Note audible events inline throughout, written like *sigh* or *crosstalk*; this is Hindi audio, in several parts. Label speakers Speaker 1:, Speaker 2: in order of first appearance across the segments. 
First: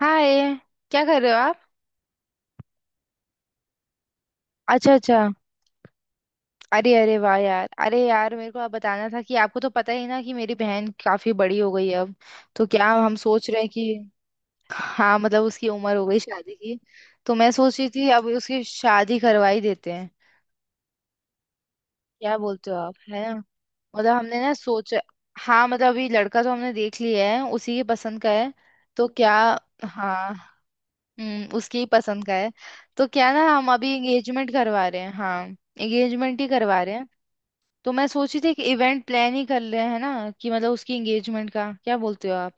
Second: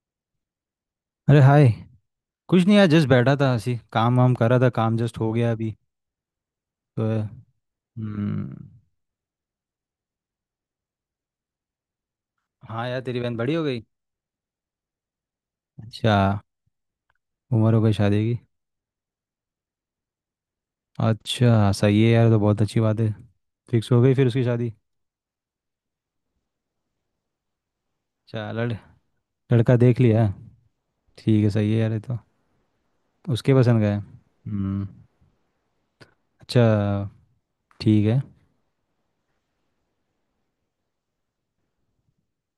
Speaker 1: हाय। क्या कर रहे हो
Speaker 2: अरे
Speaker 1: आप?
Speaker 2: हाय। कुछ नहीं यार, जस्ट बैठा था, ऐसी काम वाम कर रहा था,
Speaker 1: अच्छा,
Speaker 2: काम जस्ट
Speaker 1: अच्छा।
Speaker 2: हो गया अभी
Speaker 1: अरे
Speaker 2: तो।
Speaker 1: अरे, वाह यार। अरे यार, मेरे को
Speaker 2: हम्म।
Speaker 1: आप बताना था कि आपको तो पता ही ना कि मेरी बहन काफी बड़ी हो गई है अब। तो क्या
Speaker 2: हाँ यार,
Speaker 1: हम
Speaker 2: तेरी बहन
Speaker 1: सोच
Speaker 2: बड़ी
Speaker 1: रहे
Speaker 2: हो
Speaker 1: हैं
Speaker 2: गई।
Speaker 1: कि। हाँ, मतलब उसकी उम्र हो
Speaker 2: अच्छा।
Speaker 1: गई शादी की। तो मैं
Speaker 2: उम्र
Speaker 1: सोच
Speaker 2: हो
Speaker 1: रही
Speaker 2: गई
Speaker 1: थी
Speaker 2: शादी
Speaker 1: अब
Speaker 2: की।
Speaker 1: उसकी शादी करवा ही देते हैं।
Speaker 2: अच्छा सही है यार,
Speaker 1: क्या
Speaker 2: तो बहुत
Speaker 1: बोलते हो
Speaker 2: अच्छी
Speaker 1: आप,
Speaker 2: बात है।
Speaker 1: है ना?
Speaker 2: फिक्स हो
Speaker 1: मतलब
Speaker 2: गई फिर
Speaker 1: हमने
Speaker 2: उसकी
Speaker 1: ना
Speaker 2: शादी?
Speaker 1: सोचा। हाँ, मतलब अभी लड़का तो हमने देख लिया है, उसी के पसंद का
Speaker 2: अच्छा,
Speaker 1: है। तो क्या।
Speaker 2: लड़का देख लिया?
Speaker 1: हाँ।
Speaker 2: ठीक है, सही
Speaker 1: उसकी
Speaker 2: है
Speaker 1: ही
Speaker 2: यार, ये तो।
Speaker 1: पसंद का है। तो क्या ना,
Speaker 2: उसके
Speaker 1: हम
Speaker 2: पसंद का
Speaker 1: अभी
Speaker 2: है।
Speaker 1: एंगेजमेंट
Speaker 2: हम्म।
Speaker 1: करवा रहे हैं, हाँ। एंगेजमेंट ही
Speaker 2: अच्छा।
Speaker 1: करवा रहे हैं। तो
Speaker 2: ठीक
Speaker 1: मैं
Speaker 2: है।
Speaker 1: सोची थी कि इवेंट प्लान ही कर रहे हैं ना, कि मतलब उसकी एंगेजमेंट का, क्या बोलते हो आप?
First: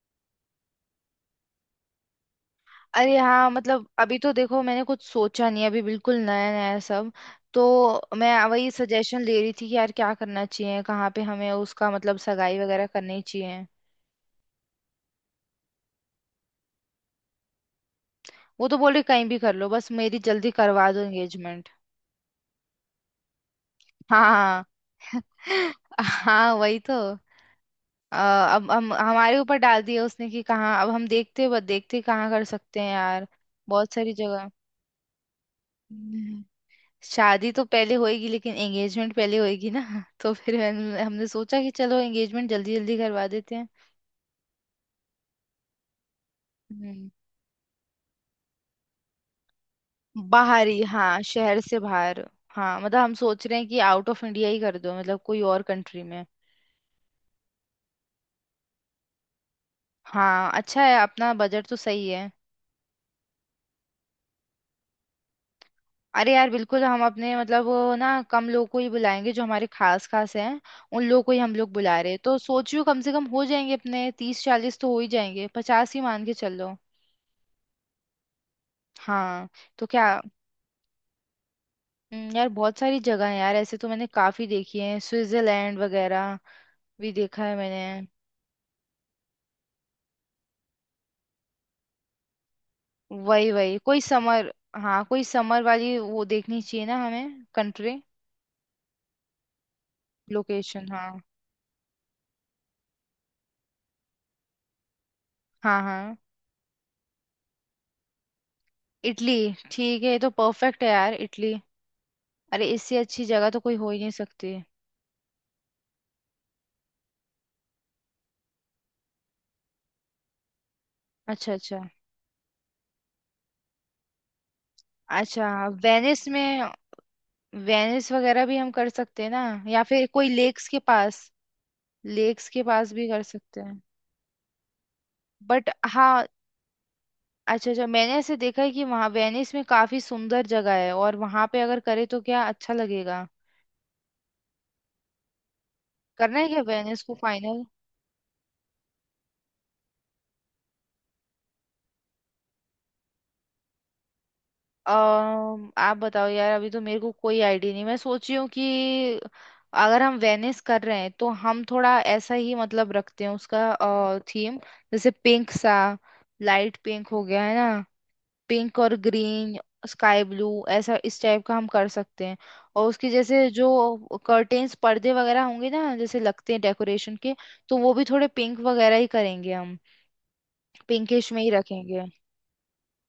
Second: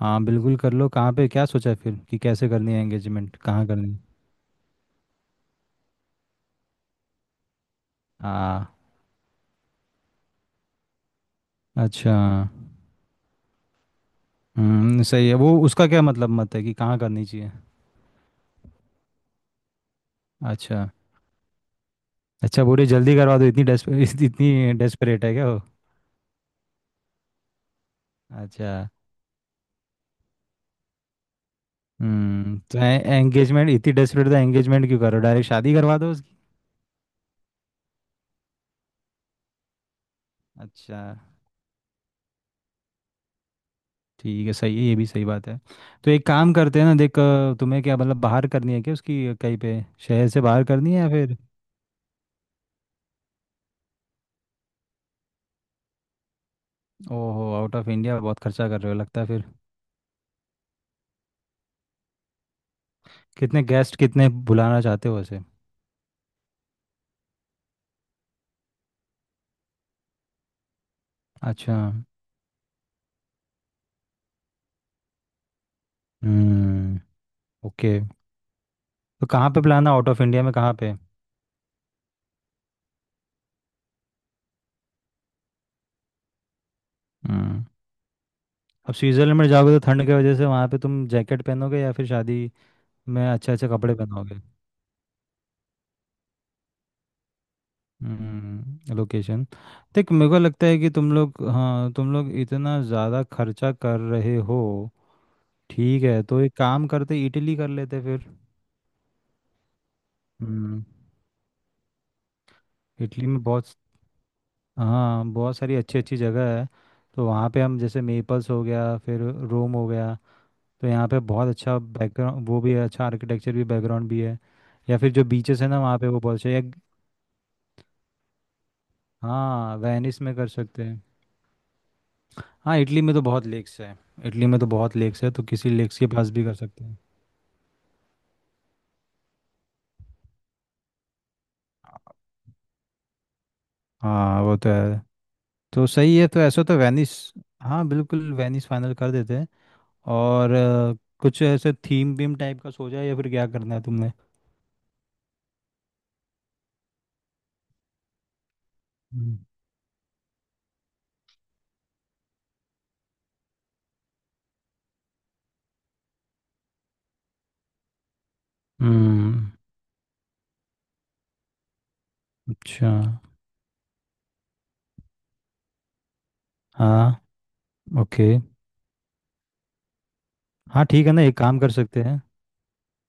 Speaker 2: हाँ बिल्कुल कर लो। कहाँ पे क्या सोचा है फिर कि कैसे करनी है
Speaker 1: अरे
Speaker 2: एंगेजमेंट,
Speaker 1: हाँ,
Speaker 2: कहाँ
Speaker 1: मतलब
Speaker 2: करनी है?
Speaker 1: अभी तो देखो मैंने कुछ सोचा नहीं है, अभी बिल्कुल नया नया है सब। तो मैं
Speaker 2: हाँ।
Speaker 1: वही सजेशन ले रही थी कि यार क्या करना चाहिए, कहाँ पे हमें उसका मतलब
Speaker 2: अच्छा।
Speaker 1: सगाई वगैरह करनी चाहिए।
Speaker 2: हम्म, सही है। वो उसका क्या मतलब मत है कि कहाँ करनी चाहिए?
Speaker 1: वो तो बोले कहीं भी कर लो, बस मेरी जल्दी
Speaker 2: अच्छा।
Speaker 1: करवा दो एंगेजमेंट।
Speaker 2: अच्छा पूरी जल्दी करवा दो, इतनी डेस्परेट
Speaker 1: हाँ
Speaker 2: *laughs*
Speaker 1: *laughs* हाँ,
Speaker 2: इतनी डेस्परेट है क्या वो?
Speaker 1: हाँ वही तो। अ, अब
Speaker 2: अच्छा।
Speaker 1: हम हमारे ऊपर डाल दिया उसने कि कहाँ, अब हम देखते बस देखते कहाँ कर
Speaker 2: हम्म, तो
Speaker 1: सकते हैं यार,
Speaker 2: एंगेजमेंट
Speaker 1: बहुत
Speaker 2: इतनी
Speaker 1: सारी
Speaker 2: डेस्परेट था?
Speaker 1: जगह।
Speaker 2: एंगेजमेंट क्यों करो, डायरेक्ट शादी करवा दो उसकी।
Speaker 1: हम्म। शादी तो पहले होएगी, लेकिन एंगेजमेंट पहले होएगी ना *laughs* तो फिर
Speaker 2: अच्छा।
Speaker 1: हमने सोचा कि चलो एंगेजमेंट जल्दी जल्दी करवा देते हैं।
Speaker 2: ठीक है, सही है, ये भी सही बात है। तो एक काम करते हैं ना,
Speaker 1: हम्म।
Speaker 2: देख तुम्हें क्या मतलब बाहर करनी है क्या उसकी कहीं पे? शहर से बाहर
Speaker 1: बाहरी,
Speaker 2: करनी है या
Speaker 1: हाँ,
Speaker 2: फिर?
Speaker 1: शहर से बाहर। हाँ, मतलब हम सोच रहे हैं कि आउट ऑफ इंडिया ही कर दो, मतलब कोई और कंट्री में।
Speaker 2: ओहो, आउट ऑफ इंडिया, बहुत खर्चा कर रहे हो लगता है फिर।
Speaker 1: हाँ, अच्छा है, अपना बजट तो सही है।
Speaker 2: कितने गेस्ट कितने बुलाना चाहते हो वैसे?
Speaker 1: अरे यार बिल्कुल, हम अपने मतलब वो ना, कम लोग को ही बुलाएंगे जो हमारे खास खास हैं। उन लोग को ही हम लोग
Speaker 2: अच्छा।
Speaker 1: बुला रहे हैं, तो सोच रही हूँ कम से कम हो जाएंगे, अपने 30 40 तो हो ही जाएंगे, 50 ही मान के चलो।
Speaker 2: हम्म। ओके। तो
Speaker 1: हाँ,
Speaker 2: कहाँ पे
Speaker 1: तो
Speaker 2: प्लान है आउट
Speaker 1: क्या।
Speaker 2: ऑफ इंडिया में, कहाँ पे?
Speaker 1: यार बहुत सारी जगह है यार, ऐसे तो मैंने काफी देखी है, स्विट्जरलैंड वगैरह भी देखा है
Speaker 2: हम्म।
Speaker 1: मैंने।
Speaker 2: अब स्विट्जरलैंड में जाओगे तो ठंड की वजह से वहाँ पे तुम जैकेट पहनोगे या फिर शादी में
Speaker 1: वही
Speaker 2: अच्छे अच्छे
Speaker 1: वही
Speaker 2: कपड़े
Speaker 1: कोई
Speaker 2: पहनोगे?
Speaker 1: समर। हाँ, कोई समर वाली वो देखनी चाहिए ना हमें, कंट्री।
Speaker 2: हम्म, लोकेशन। देख मेरे को लगता है
Speaker 1: लोकेशन।
Speaker 2: कि
Speaker 1: हाँ,
Speaker 2: तुम लोग, हाँ तुम लोग इतना ज़्यादा खर्चा कर रहे हो।
Speaker 1: हाँ,
Speaker 2: ठीक
Speaker 1: हाँ।
Speaker 2: है, तो एक काम करते, इटली कर लेते फिर।
Speaker 1: इटली। ठीक है, ये तो परफेक्ट
Speaker 2: हम्म।
Speaker 1: है यार, इटली। अरे, इससे अच्छी
Speaker 2: इटली में
Speaker 1: जगह तो
Speaker 2: बहुत
Speaker 1: कोई हो ही नहीं सकती।
Speaker 2: हाँ बहुत सारी अच्छी अच्छी जगह है। तो वहाँ पे हम जैसे मेपल्स हो गया, फिर रोम हो गया। तो यहाँ पे बहुत
Speaker 1: अच्छा,
Speaker 2: अच्छा
Speaker 1: अच्छा।
Speaker 2: बैकग्राउंड वो भी है, अच्छा आर्किटेक्चर भी, बैकग्राउंड भी है। या फिर जो
Speaker 1: अच्छा,
Speaker 2: बीचेस है ना वहाँ पे, वो
Speaker 1: वेनिस
Speaker 2: बहुत अच्छा है।
Speaker 1: में। वेनिस वगैरह भी हम कर सकते हैं ना?
Speaker 2: हाँ
Speaker 1: या फिर
Speaker 2: वेनिस
Speaker 1: कोई
Speaker 2: में कर
Speaker 1: लेक्स के
Speaker 2: सकते हैं।
Speaker 1: पास, लेक्स के
Speaker 2: हाँ
Speaker 1: पास
Speaker 2: इटली
Speaker 1: भी
Speaker 2: में तो
Speaker 1: कर
Speaker 2: बहुत
Speaker 1: सकते
Speaker 2: लेक्स
Speaker 1: हैं,
Speaker 2: है। इटली में तो बहुत लेक्स है, तो
Speaker 1: बट।
Speaker 2: किसी लेक्स के
Speaker 1: हाँ।
Speaker 2: पास भी कर सकते हैं।
Speaker 1: अच्छा, अच्छा, मैंने ऐसे देखा है कि वहाँ वेनिस में काफी सुंदर जगह है, और वहाँ पे अगर करे तो क्या अच्छा लगेगा।
Speaker 2: हाँ वो तो है। तो सही है,
Speaker 1: करना
Speaker 2: तो
Speaker 1: है क्या
Speaker 2: ऐसा तो
Speaker 1: वेनिस
Speaker 2: वेनिस।
Speaker 1: को फाइनल?
Speaker 2: हाँ बिल्कुल, वेनिस फाइनल कर देते हैं। और कुछ ऐसे थीम वीम टाइप का सोचा है या फिर क्या करना है तुमने?
Speaker 1: आप बताओ यार, अभी तो मेरे को कोई आइडिया नहीं, मैं सोच रही हूँ कि
Speaker 2: हम्म।
Speaker 1: अगर हम वेनिस कर रहे हैं तो हम थोड़ा ऐसा ही मतलब रखते हैं उसका थीम। जैसे पिंक सा। लाइट पिंक हो गया, है ना। पिंक और
Speaker 2: हम्म,
Speaker 1: ग्रीन। स्काई ब्लू, ऐसा इस टाइप का हम कर सकते हैं। और
Speaker 2: अच्छा।
Speaker 1: उसकी जैसे जो कर्टेन्स पर्दे वगैरह होंगे ना, जैसे लगते हैं डेकोरेशन
Speaker 2: हाँ।
Speaker 1: के। तो वो भी थोड़े
Speaker 2: ओके।
Speaker 1: पिंक वगैरह ही करेंगे हम।
Speaker 2: हाँ ठीक है ना,
Speaker 1: पिंकिश
Speaker 2: एक
Speaker 1: में ही
Speaker 2: काम कर
Speaker 1: रखेंगे।
Speaker 2: सकते हैं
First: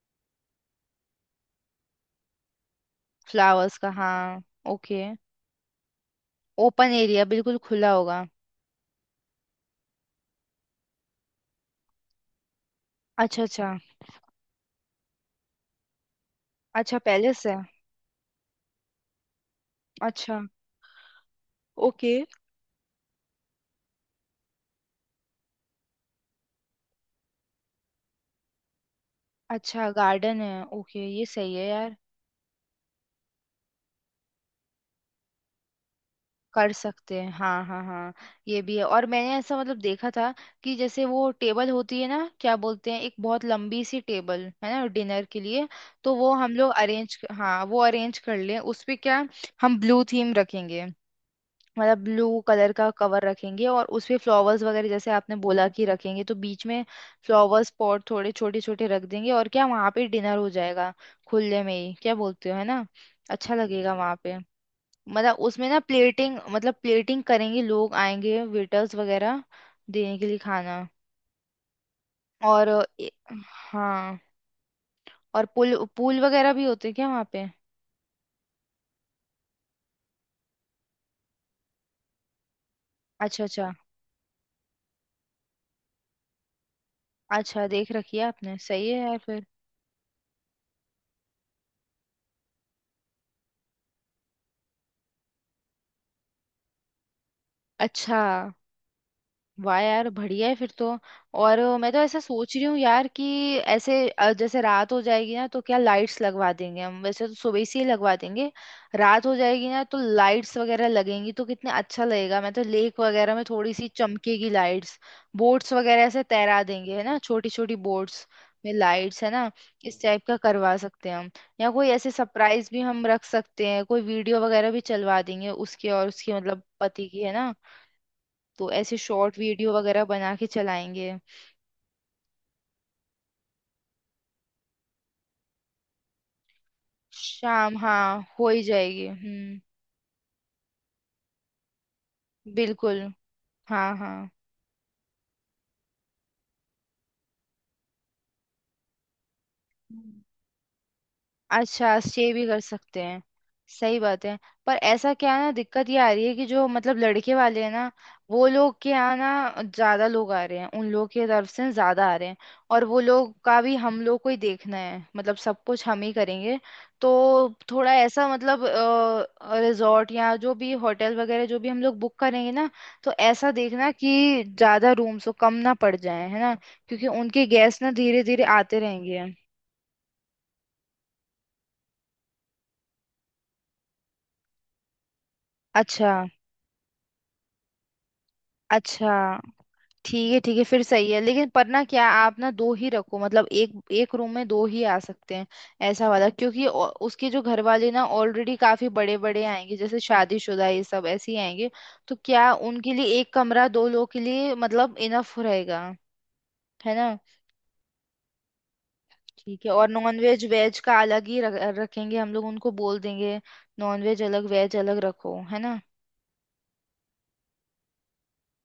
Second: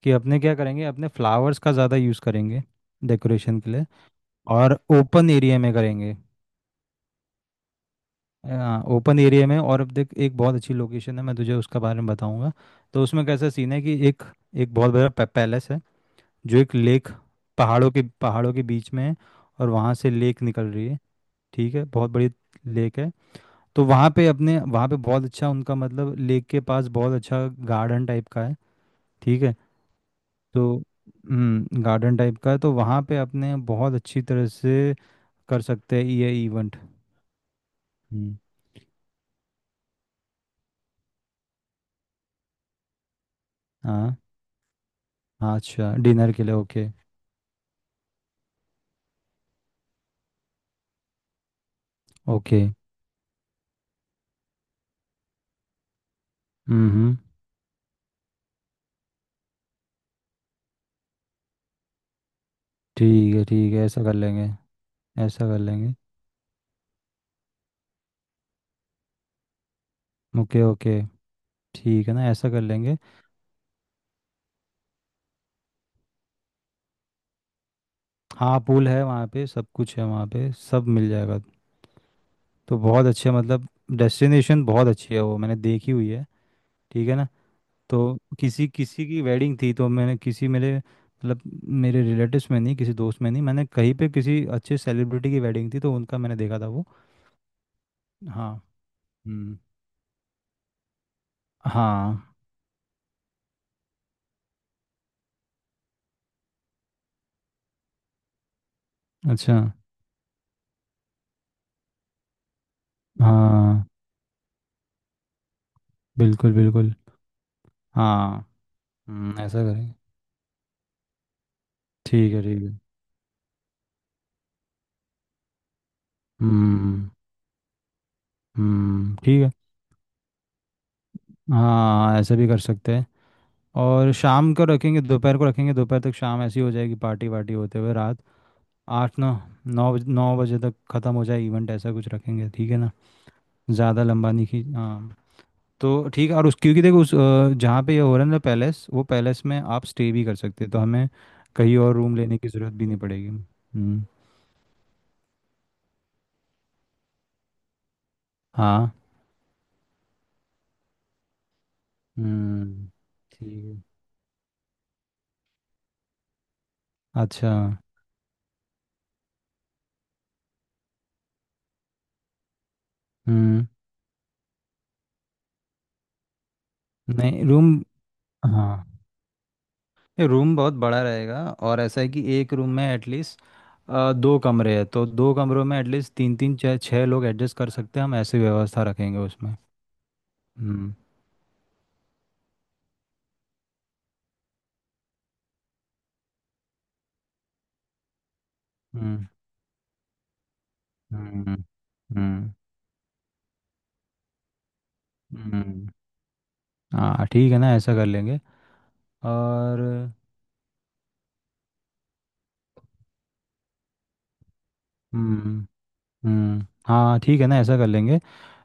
Speaker 2: कि अपने क्या करेंगे, अपने फ्लावर्स का ज़्यादा यूज़ करेंगे डेकोरेशन के
Speaker 1: फ्लावर्स
Speaker 2: लिए।
Speaker 1: का, हाँ।
Speaker 2: और
Speaker 1: ओके,
Speaker 2: ओपन एरिया में करेंगे।
Speaker 1: ओपन एरिया बिल्कुल खुला होगा।
Speaker 2: हाँ ओपन एरिया में। और अब देख, एक बहुत अच्छी लोकेशन है, मैं तुझे उसका बारे में बताऊंगा। तो उसमें
Speaker 1: अच्छा,
Speaker 2: कैसा सीन
Speaker 1: अच्छा।
Speaker 2: है कि एक, एक बहुत बड़ा पैलेस है, जो एक
Speaker 1: अच्छा
Speaker 2: लेक,
Speaker 1: पैलेस है।
Speaker 2: पहाड़ों के बीच में है। और वहाँ से
Speaker 1: अच्छा,
Speaker 2: लेक निकल रही है। ठीक है, बहुत
Speaker 1: ओके।
Speaker 2: बड़ी लेक है। तो वहाँ पे अपने, वहाँ पे बहुत अच्छा उनका मतलब लेक के पास बहुत अच्छा गार्डन टाइप का है। ठीक है।
Speaker 1: अच्छा गार्डन है,
Speaker 2: तो
Speaker 1: ओके, ये सही है
Speaker 2: हम्म,
Speaker 1: यार।
Speaker 2: गार्डन टाइप का है तो वहाँ पे अपने बहुत अच्छी तरह से कर सकते हैं ये
Speaker 1: कर
Speaker 2: इवेंट।
Speaker 1: सकते हैं, हाँ, हाँ, हाँ।
Speaker 2: हम्म।
Speaker 1: ये भी है, और मैंने ऐसा मतलब देखा था कि जैसे वो टेबल होती है ना, क्या बोलते हैं, एक बहुत लंबी सी
Speaker 2: हाँ।
Speaker 1: टेबल है ना डिनर के
Speaker 2: हाँ,
Speaker 1: लिए।
Speaker 2: अच्छा
Speaker 1: तो
Speaker 2: डिनर
Speaker 1: वो
Speaker 2: के
Speaker 1: हम
Speaker 2: लिए,
Speaker 1: लोग
Speaker 2: ओके।
Speaker 1: अरेंज, हाँ, वो अरेंज कर लें, उस पे क्या। हम ब्लू थीम रखेंगे। मतलब ब्लू
Speaker 2: ओके।
Speaker 1: कलर का कवर रखेंगे, और उसपे फ्लावर्स वगैरह जैसे आपने बोला कि रखेंगे तो बीच में
Speaker 2: हम्म।
Speaker 1: फ्लावर्स पॉट थोड़े छोटे छोटे रख देंगे, और क्या, वहां पे डिनर हो जाएगा। खुले में ही, क्या बोलते हो, है ना।
Speaker 2: ठीक है।
Speaker 1: अच्छा
Speaker 2: ठीक है,
Speaker 1: लगेगा
Speaker 2: ऐसा कर
Speaker 1: वहां पे।
Speaker 2: लेंगे।
Speaker 1: मतलब
Speaker 2: ऐसा कर
Speaker 1: उसमें ना
Speaker 2: लेंगे।
Speaker 1: प्लेटिंग, मतलब प्लेटिंग करेंगे, लोग आएंगे वेटर्स वगैरह देने के लिए
Speaker 2: ओके
Speaker 1: खाना।
Speaker 2: ओके, ठीक है ना, ऐसा कर
Speaker 1: और
Speaker 2: लेंगे।
Speaker 1: हाँ। और पूल पूल वगैरह भी होते हैं क्या वहाँ पे?
Speaker 2: हाँ पूल है वहाँ पे, सब कुछ है वहाँ पे, सब मिल जाएगा। तो बहुत अच्छे
Speaker 1: अच्छा,
Speaker 2: मतलब
Speaker 1: अच्छा।
Speaker 2: डेस्टिनेशन बहुत अच्छी है, वो मैंने देखी हुई है। ठीक है ना।
Speaker 1: अच्छा, देख
Speaker 2: तो
Speaker 1: रखी है आपने,
Speaker 2: किसी
Speaker 1: सही है
Speaker 2: किसी
Speaker 1: यार
Speaker 2: की
Speaker 1: फिर।
Speaker 2: वेडिंग थी, तो मैंने किसी मेरे मतलब मेरे रिलेटिव्स में नहीं, किसी दोस्त में नहीं, मैंने कहीं पे किसी अच्छे सेलिब्रिटी की वेडिंग थी तो उनका मैंने देखा था वो।
Speaker 1: अच्छा,
Speaker 2: हाँ। हम्म।
Speaker 1: वाह यार, बढ़िया है फिर तो। और मैं तो ऐसा
Speaker 2: हाँ।
Speaker 1: सोच रही हूँ यार कि ऐसे जैसे रात हो जाएगी ना तो क्या लाइट्स लगवा देंगे हम, वैसे तो सुबह से ही लगवा देंगे। रात हो
Speaker 2: अच्छा।
Speaker 1: जाएगी ना तो लाइट्स वगैरह लगेंगी, तो कितना अच्छा लगेगा, मैं तो लेक वगैरह में थोड़ी
Speaker 2: हाँ।
Speaker 1: सी चमकेगी लाइट्स। बोट्स वगैरह ऐसे
Speaker 2: बिल्कुल
Speaker 1: तैरा
Speaker 2: बिल्कुल।
Speaker 1: देंगे, है ना, छोटी छोटी बोट्स
Speaker 2: हाँ।
Speaker 1: में लाइट्स, है ना।
Speaker 2: ऐसा करें।
Speaker 1: इस टाइप का करवा सकते हैं हम। या कोई ऐसे
Speaker 2: ठीक है ठीक
Speaker 1: सरप्राइज
Speaker 2: है।
Speaker 1: भी हम रख सकते हैं, कोई वीडियो वगैरह भी चलवा देंगे, उसके और उसके मतलब पति
Speaker 2: हम्म।
Speaker 1: की, है ना। तो ऐसे शॉर्ट
Speaker 2: ठीक है।
Speaker 1: वीडियो वगैरह बना के चलाएंगे।
Speaker 2: हाँ ऐसे भी कर सकते हैं। और शाम को रखेंगे, दोपहर को रखेंगे, दोपहर तक शाम ऐसी हो जाएगी, पार्टी वार्टी
Speaker 1: शाम,
Speaker 2: होते हुए रात
Speaker 1: हाँ, हो ही जाएगी,
Speaker 2: 8, 9,
Speaker 1: हम्म।
Speaker 2: नौ बज- 9 बजे तक ख़त्म हो जाए इवेंट, ऐसा कुछ रखेंगे, ठीक है ना।
Speaker 1: बिल्कुल। हाँ,
Speaker 2: ज़्यादा
Speaker 1: हाँ।
Speaker 2: लंबा नहीं खींच, हाँ। तो ठीक है। और उस क्योंकि देखो उस जहाँ पे ये हो रहा है ना पैलेस, वो पैलेस में आप स्टे भी कर सकते हैं, तो हमें कहीं और
Speaker 1: अच्छा,
Speaker 2: रूम
Speaker 1: स्टे
Speaker 2: लेने
Speaker 1: भी
Speaker 2: की
Speaker 1: कर
Speaker 2: ज़रूरत भी नहीं
Speaker 1: सकते हैं।
Speaker 2: पड़ेगी।
Speaker 1: सही
Speaker 2: हम्म।
Speaker 1: बात है। पर ऐसा क्या है ना, दिक्कत ये आ रही है कि जो मतलब लड़के वाले हैं ना, वो लोग के
Speaker 2: हाँ।
Speaker 1: यहाँ ना ज्यादा लोग आ रहे हैं, उन लोगों की तरफ से ज्यादा आ रहे हैं। और
Speaker 2: हम्म।
Speaker 1: वो लोग का
Speaker 2: ठीक
Speaker 1: भी
Speaker 2: है।
Speaker 1: हम लोग को ही देखना है, मतलब सब कुछ हम ही करेंगे।
Speaker 2: अच्छा।
Speaker 1: तो थोड़ा ऐसा मतलब रिजॉर्ट या जो भी होटल वगैरह जो भी हम लोग बुक करेंगे ना, तो ऐसा
Speaker 2: हम्म।
Speaker 1: देखना कि ज्यादा रूम्स हो, कम ना पड़ जाए, है ना। क्योंकि
Speaker 2: नहीं,
Speaker 1: उनके
Speaker 2: रूम,
Speaker 1: गेस्ट ना धीरे धीरे
Speaker 2: हाँ,
Speaker 1: आते रहेंगे।
Speaker 2: ये रूम बहुत बड़ा रहेगा। और ऐसा है कि एक रूम में एटलीस्ट, 2 कमरे हैं तो 2 कमरों में
Speaker 1: अच्छा,
Speaker 2: एटलीस्ट तीन तीन छः छः लोग एडजस्ट कर सकते हैं, हम ऐसी व्यवस्था रखेंगे
Speaker 1: अच्छा।
Speaker 2: उसमें।
Speaker 1: ठीक है, ठीक है फिर,
Speaker 2: हम्म।
Speaker 1: सही है लेकिन। पर ना, क्या आप ना दो ही रखो, मतलब एक एक रूम में दो ही आ सकते हैं। ऐसा वाला, क्योंकि उसके जो घर वाले ना ऑलरेडी काफी बड़े
Speaker 2: हम्म।
Speaker 1: बड़े आएंगे, जैसे शादीशुदा ये सब ऐसे ही
Speaker 2: हम्म।
Speaker 1: आएंगे। तो
Speaker 2: हम्म।
Speaker 1: क्या उनके लिए एक कमरा दो लोग के लिए मतलब इनफ रहेगा,
Speaker 2: हम्म,
Speaker 1: है ना।
Speaker 2: हाँ ठीक है ना, ऐसा कर लेंगे।
Speaker 1: ठीक है,
Speaker 2: और।
Speaker 1: और नॉन वेज वेज का अलग ही रखेंगे हम लोग, उनको बोल देंगे। नॉन वेज अलग, वेज अलग रखो, है
Speaker 2: हम्म।
Speaker 1: ना।
Speaker 2: हाँ, ठीक है ना, ऐसा कर लेंगे।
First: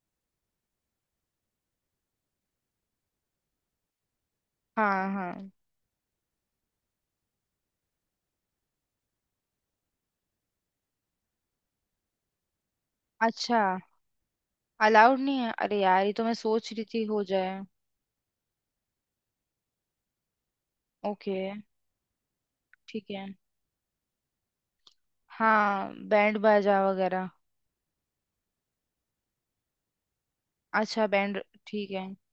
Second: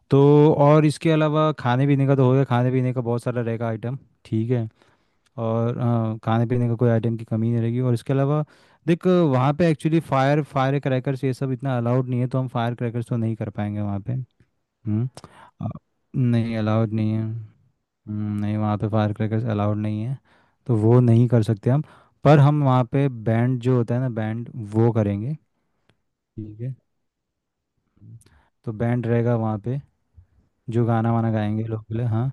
Speaker 2: तो। और इसके अलावा खाने पीने का तो हो गया, खाने पीने का बहुत सारा रहेगा आइटम। ठीक है।
Speaker 1: हाँ, हाँ।
Speaker 2: और हाँ, खाने पीने का कोई आइटम की कमी नहीं रहेगी। और इसके अलावा देख, वहाँ पे एक्चुअली फायर फायर क्रैकर्स ये सब इतना अलाउड नहीं है, तो हम फायर क्रैकर्स तो नहीं कर
Speaker 1: अच्छा,
Speaker 2: पाएंगे वहाँ पे। हम्म।
Speaker 1: अलाउड नहीं है?
Speaker 2: अ,
Speaker 1: अरे यार, ये तो मैं
Speaker 2: नहीं
Speaker 1: सोच रही
Speaker 2: अलाउड
Speaker 1: थी
Speaker 2: नहीं है।
Speaker 1: हो जाए।
Speaker 2: नहीं, वहाँ पे फायर क्रैकर्स अलाउड नहीं है। तो वो नहीं
Speaker 1: ओके,
Speaker 2: कर सकते हम। पर हम वहाँ पे
Speaker 1: ठीक है।
Speaker 2: बैंड, जो होता है ना बैंड, वो करेंगे।
Speaker 1: हाँ, बैंड
Speaker 2: ठीक है।
Speaker 1: बाजा वगैरह।
Speaker 2: हम्म, तो बैंड रहेगा वहाँ पे। जो
Speaker 1: अच्छा
Speaker 2: गाना वाना
Speaker 1: बैंड।
Speaker 2: गाएंगे लोग,
Speaker 1: ठीक
Speaker 2: बोले
Speaker 1: है,
Speaker 2: हाँ।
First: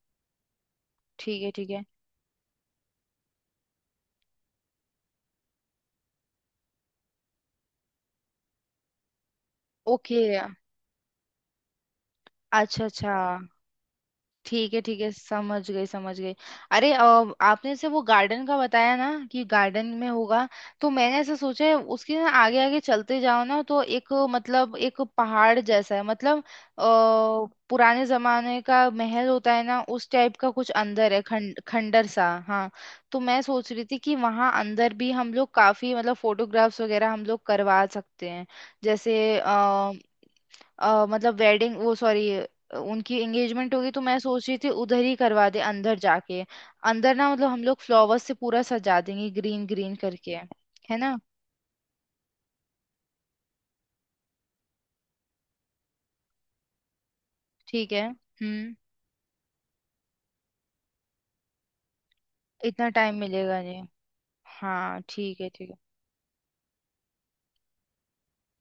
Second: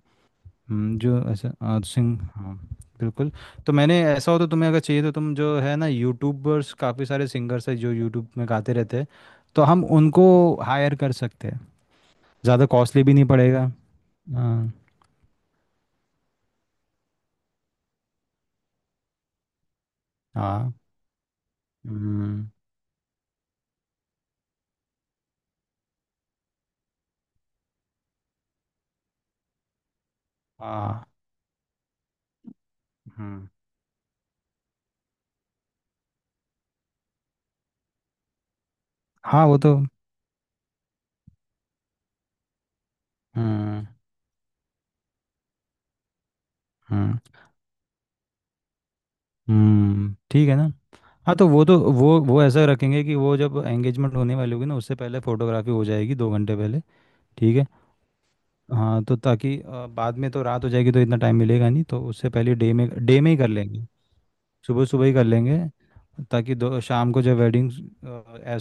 Speaker 2: जो
Speaker 1: ठीक है,
Speaker 2: ऐसा
Speaker 1: ठीक है,
Speaker 2: आज सिंह, हाँ। बिल्कुल। तो मैंने ऐसा, हो तो तुम्हें अगर चाहिए तो तुम, जो है ना यूट्यूबर्स काफ़ी सारे सिंगर्स है जो यूट्यूब में गाते रहते हैं, तो हम
Speaker 1: ओके।
Speaker 2: उनको हायर कर सकते हैं। ज़्यादा
Speaker 1: अच्छा,
Speaker 2: कॉस्टली भी
Speaker 1: अच्छा।
Speaker 2: नहीं पड़ेगा। हाँ।
Speaker 1: ठीक है, ठीक है, समझ गई, समझ गई। अरे आपने से वो गार्डन का बताया ना कि गार्डन में होगा।
Speaker 2: हाँ।
Speaker 1: तो मैंने ऐसा सोचा है, उसके ना
Speaker 2: हम्म,
Speaker 1: आगे आगे चलते जाओ ना तो एक मतलब एक पहाड़ जैसा है, मतलब अ, पुराने जमाने का महल होता है ना, उस टाइप का कुछ
Speaker 2: हाँ।
Speaker 1: अंदर है, खंड खंडर सा, हाँ। तो मैं
Speaker 2: हम्म,
Speaker 1: सोच रही थी कि वहाँ अंदर भी हम लोग काफी मतलब फोटोग्राफ्स वगैरह हम लोग करवा सकते हैं। जैसे
Speaker 2: हाँ वो तो।
Speaker 1: मतलब वेडिंग वो, सॉरी, उनकी एंगेजमेंट
Speaker 2: हम्म।
Speaker 1: होगी, तो मैं सोच रही थी उधर ही करवा दे, अंदर जाके। अंदर
Speaker 2: हम्म।
Speaker 1: ना मतलब हम लोग फ्लावर्स से पूरा सजा देंगे, ग्रीन ग्रीन करके,
Speaker 2: ठीक है ना।
Speaker 1: है ना।
Speaker 2: हाँ तो वो तो वो ऐसा रखेंगे कि वो जब एंगेजमेंट होने वाली होगी ना, उससे पहले फोटोग्राफी हो जाएगी, 2 घंटे पहले। ठीक है।
Speaker 1: ठीक है, हम्म।
Speaker 2: हाँ तो ताकि बाद में तो रात हो जाएगी तो इतना टाइम मिलेगा नहीं, तो उससे पहले डे
Speaker 1: इतना
Speaker 2: में,
Speaker 1: टाइम
Speaker 2: डे में ही कर
Speaker 1: मिलेगा नहीं।
Speaker 2: लेंगे। सुबह
Speaker 1: हाँ,
Speaker 2: सुबह ही कर
Speaker 1: ठीक है,
Speaker 2: लेंगे।
Speaker 1: ठीक है,
Speaker 2: ताकि दो शाम को जब वेडिंग,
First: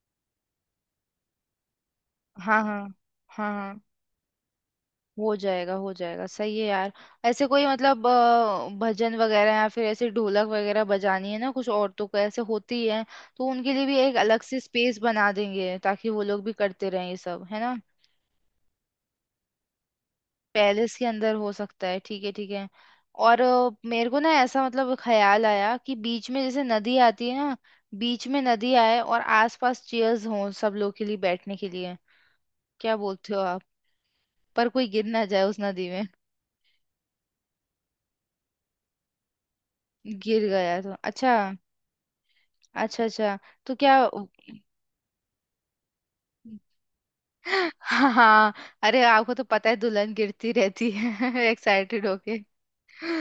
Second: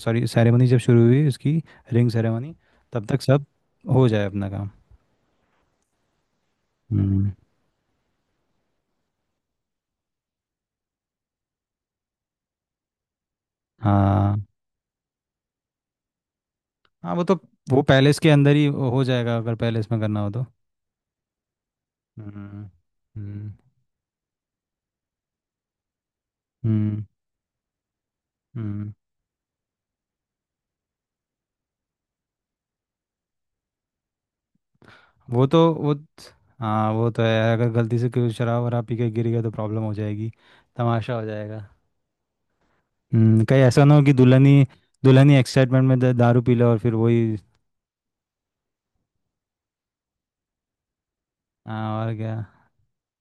Speaker 2: सॉरी सेरेमनी, जब शुरू हुई इसकी, रिंग सेरेमनी,
Speaker 1: हाँ, हाँ।
Speaker 2: तब तक सब
Speaker 1: हाँ, हाँ,
Speaker 2: हो जाए अपना काम।
Speaker 1: हो जाएगा, हो जाएगा, सही है यार।
Speaker 2: हम्म।
Speaker 1: ऐसे कोई मतलब भजन वगैरह, या फिर ऐसे ढोलक वगैरह बजानी है ना कुछ औरतों को ऐसे होती है। तो उनके लिए भी एक अलग
Speaker 2: हाँ।
Speaker 1: से स्पेस बना देंगे, ताकि वो लोग भी करते रहें
Speaker 2: हाँ
Speaker 1: ये
Speaker 2: वो तो,
Speaker 1: सब, है ना।
Speaker 2: वो पैलेस के अंदर ही हो जाएगा अगर पैलेस में करना हो तो।
Speaker 1: पैलेस के अंदर हो सकता है, ठीक है, ठीक
Speaker 2: हम्म।
Speaker 1: है। और
Speaker 2: हम्म।
Speaker 1: मेरे को ना ऐसा मतलब ख्याल आया कि बीच में जैसे नदी
Speaker 2: हम्म।
Speaker 1: आती है ना। बीच में नदी
Speaker 2: हम्म।
Speaker 1: आए, और आसपास चेयर्स हों सब लोग के लिए बैठने के लिए। क्या बोलते हो आप? पर कोई गिर ना जाए
Speaker 2: वो
Speaker 1: उस
Speaker 2: तो
Speaker 1: नदी
Speaker 2: वो,
Speaker 1: में।
Speaker 2: हाँ वो तो है, अगर गलती से कोई शराब वराब पी के गिर गया तो प्रॉब्लम हो जाएगी।
Speaker 1: गिर गया तो?
Speaker 2: तमाशा हो
Speaker 1: अच्छा,
Speaker 2: जाएगा।
Speaker 1: अच्छा। अच्छा,
Speaker 2: हम्म, कहीं
Speaker 1: तो
Speaker 2: ऐसा ना
Speaker 1: क्या।
Speaker 2: हो कि दुल्हनी, दुल्हनी एक्साइटमेंट में दारू पी ले और फिर वही।
Speaker 1: *laughs* हाँ, हाँ, अरे आपको तो पता है दुल्हन गिरती रहती है *laughs*
Speaker 2: हाँ
Speaker 1: एक्साइटेड
Speaker 2: और क्या।
Speaker 1: होके।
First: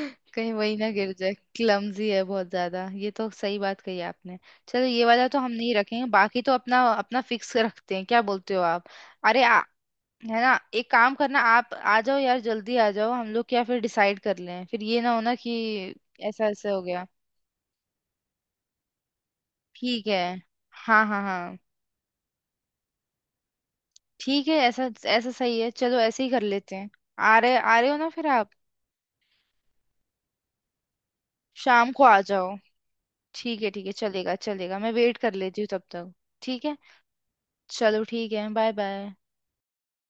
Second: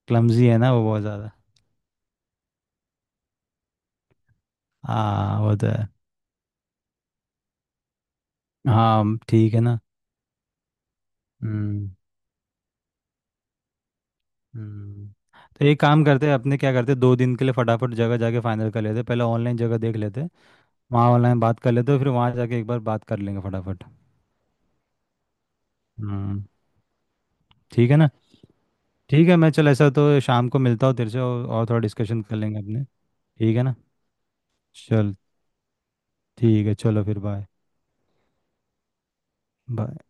Speaker 2: क्लमजी
Speaker 1: कहीं
Speaker 2: है ना
Speaker 1: वही
Speaker 2: वो
Speaker 1: ना
Speaker 2: बहुत
Speaker 1: गिर
Speaker 2: ज़्यादा।
Speaker 1: जाए, क्लमजी है बहुत ज्यादा, ये तो सही बात कही आपने। चलो ये वाला तो
Speaker 2: हाँ
Speaker 1: हम
Speaker 2: वो तो
Speaker 1: नहीं
Speaker 2: है।
Speaker 1: रखेंगे, बाकी तो अपना अपना फिक्स रखते हैं, क्या बोलते हो आप?
Speaker 2: हाँ
Speaker 1: अरे
Speaker 2: ठीक है ना।
Speaker 1: है ना, एक काम करना, आप
Speaker 2: हम्म।
Speaker 1: आ जाओ यार, जल्दी आ जाओ, हम लोग क्या फिर डिसाइड कर लें, फिर ये
Speaker 2: हम्म।
Speaker 1: ना हो ना
Speaker 2: तो एक
Speaker 1: कि
Speaker 2: काम करते हैं,
Speaker 1: ऐसा
Speaker 2: अपने
Speaker 1: ऐसा
Speaker 2: क्या
Speaker 1: हो
Speaker 2: करते हैं,
Speaker 1: गया।
Speaker 2: 2 दिन के लिए फटाफट जगह जाके फाइनल कर लेते हैं, पहले ऑनलाइन जगह देख
Speaker 1: ठीक है,
Speaker 2: लेते हैं,
Speaker 1: हाँ,
Speaker 2: वहाँ
Speaker 1: हाँ,
Speaker 2: ऑनलाइन
Speaker 1: हाँ।
Speaker 2: बात कर लेते हैं, फिर वहाँ जाके एक बार बात कर लेंगे फटाफट।
Speaker 1: ठीक है, ऐसा ऐसा सही है, चलो ऐसे ही कर
Speaker 2: हम्म।
Speaker 1: लेते हैं। आ रहे
Speaker 2: ठीक
Speaker 1: हो
Speaker 2: है
Speaker 1: ना
Speaker 2: ना।
Speaker 1: फिर आप।
Speaker 2: ठीक है, मैं चल ऐसा तो शाम को मिलता हूँ तेरे से, और थोड़ा
Speaker 1: शाम को आ
Speaker 2: डिस्कशन कर
Speaker 1: जाओ।
Speaker 2: लेंगे अपने। ठीक
Speaker 1: ठीक
Speaker 2: है
Speaker 1: है,
Speaker 2: ना।
Speaker 1: ठीक है, चलेगा, चलेगा, मैं
Speaker 2: चल
Speaker 1: वेट कर लेती हूँ तब तक। ठीक
Speaker 2: ठीक है,
Speaker 1: है,
Speaker 2: चलो फिर बाय।
Speaker 1: चलो, ठीक है, बाय, बाय।
Speaker 2: बाय।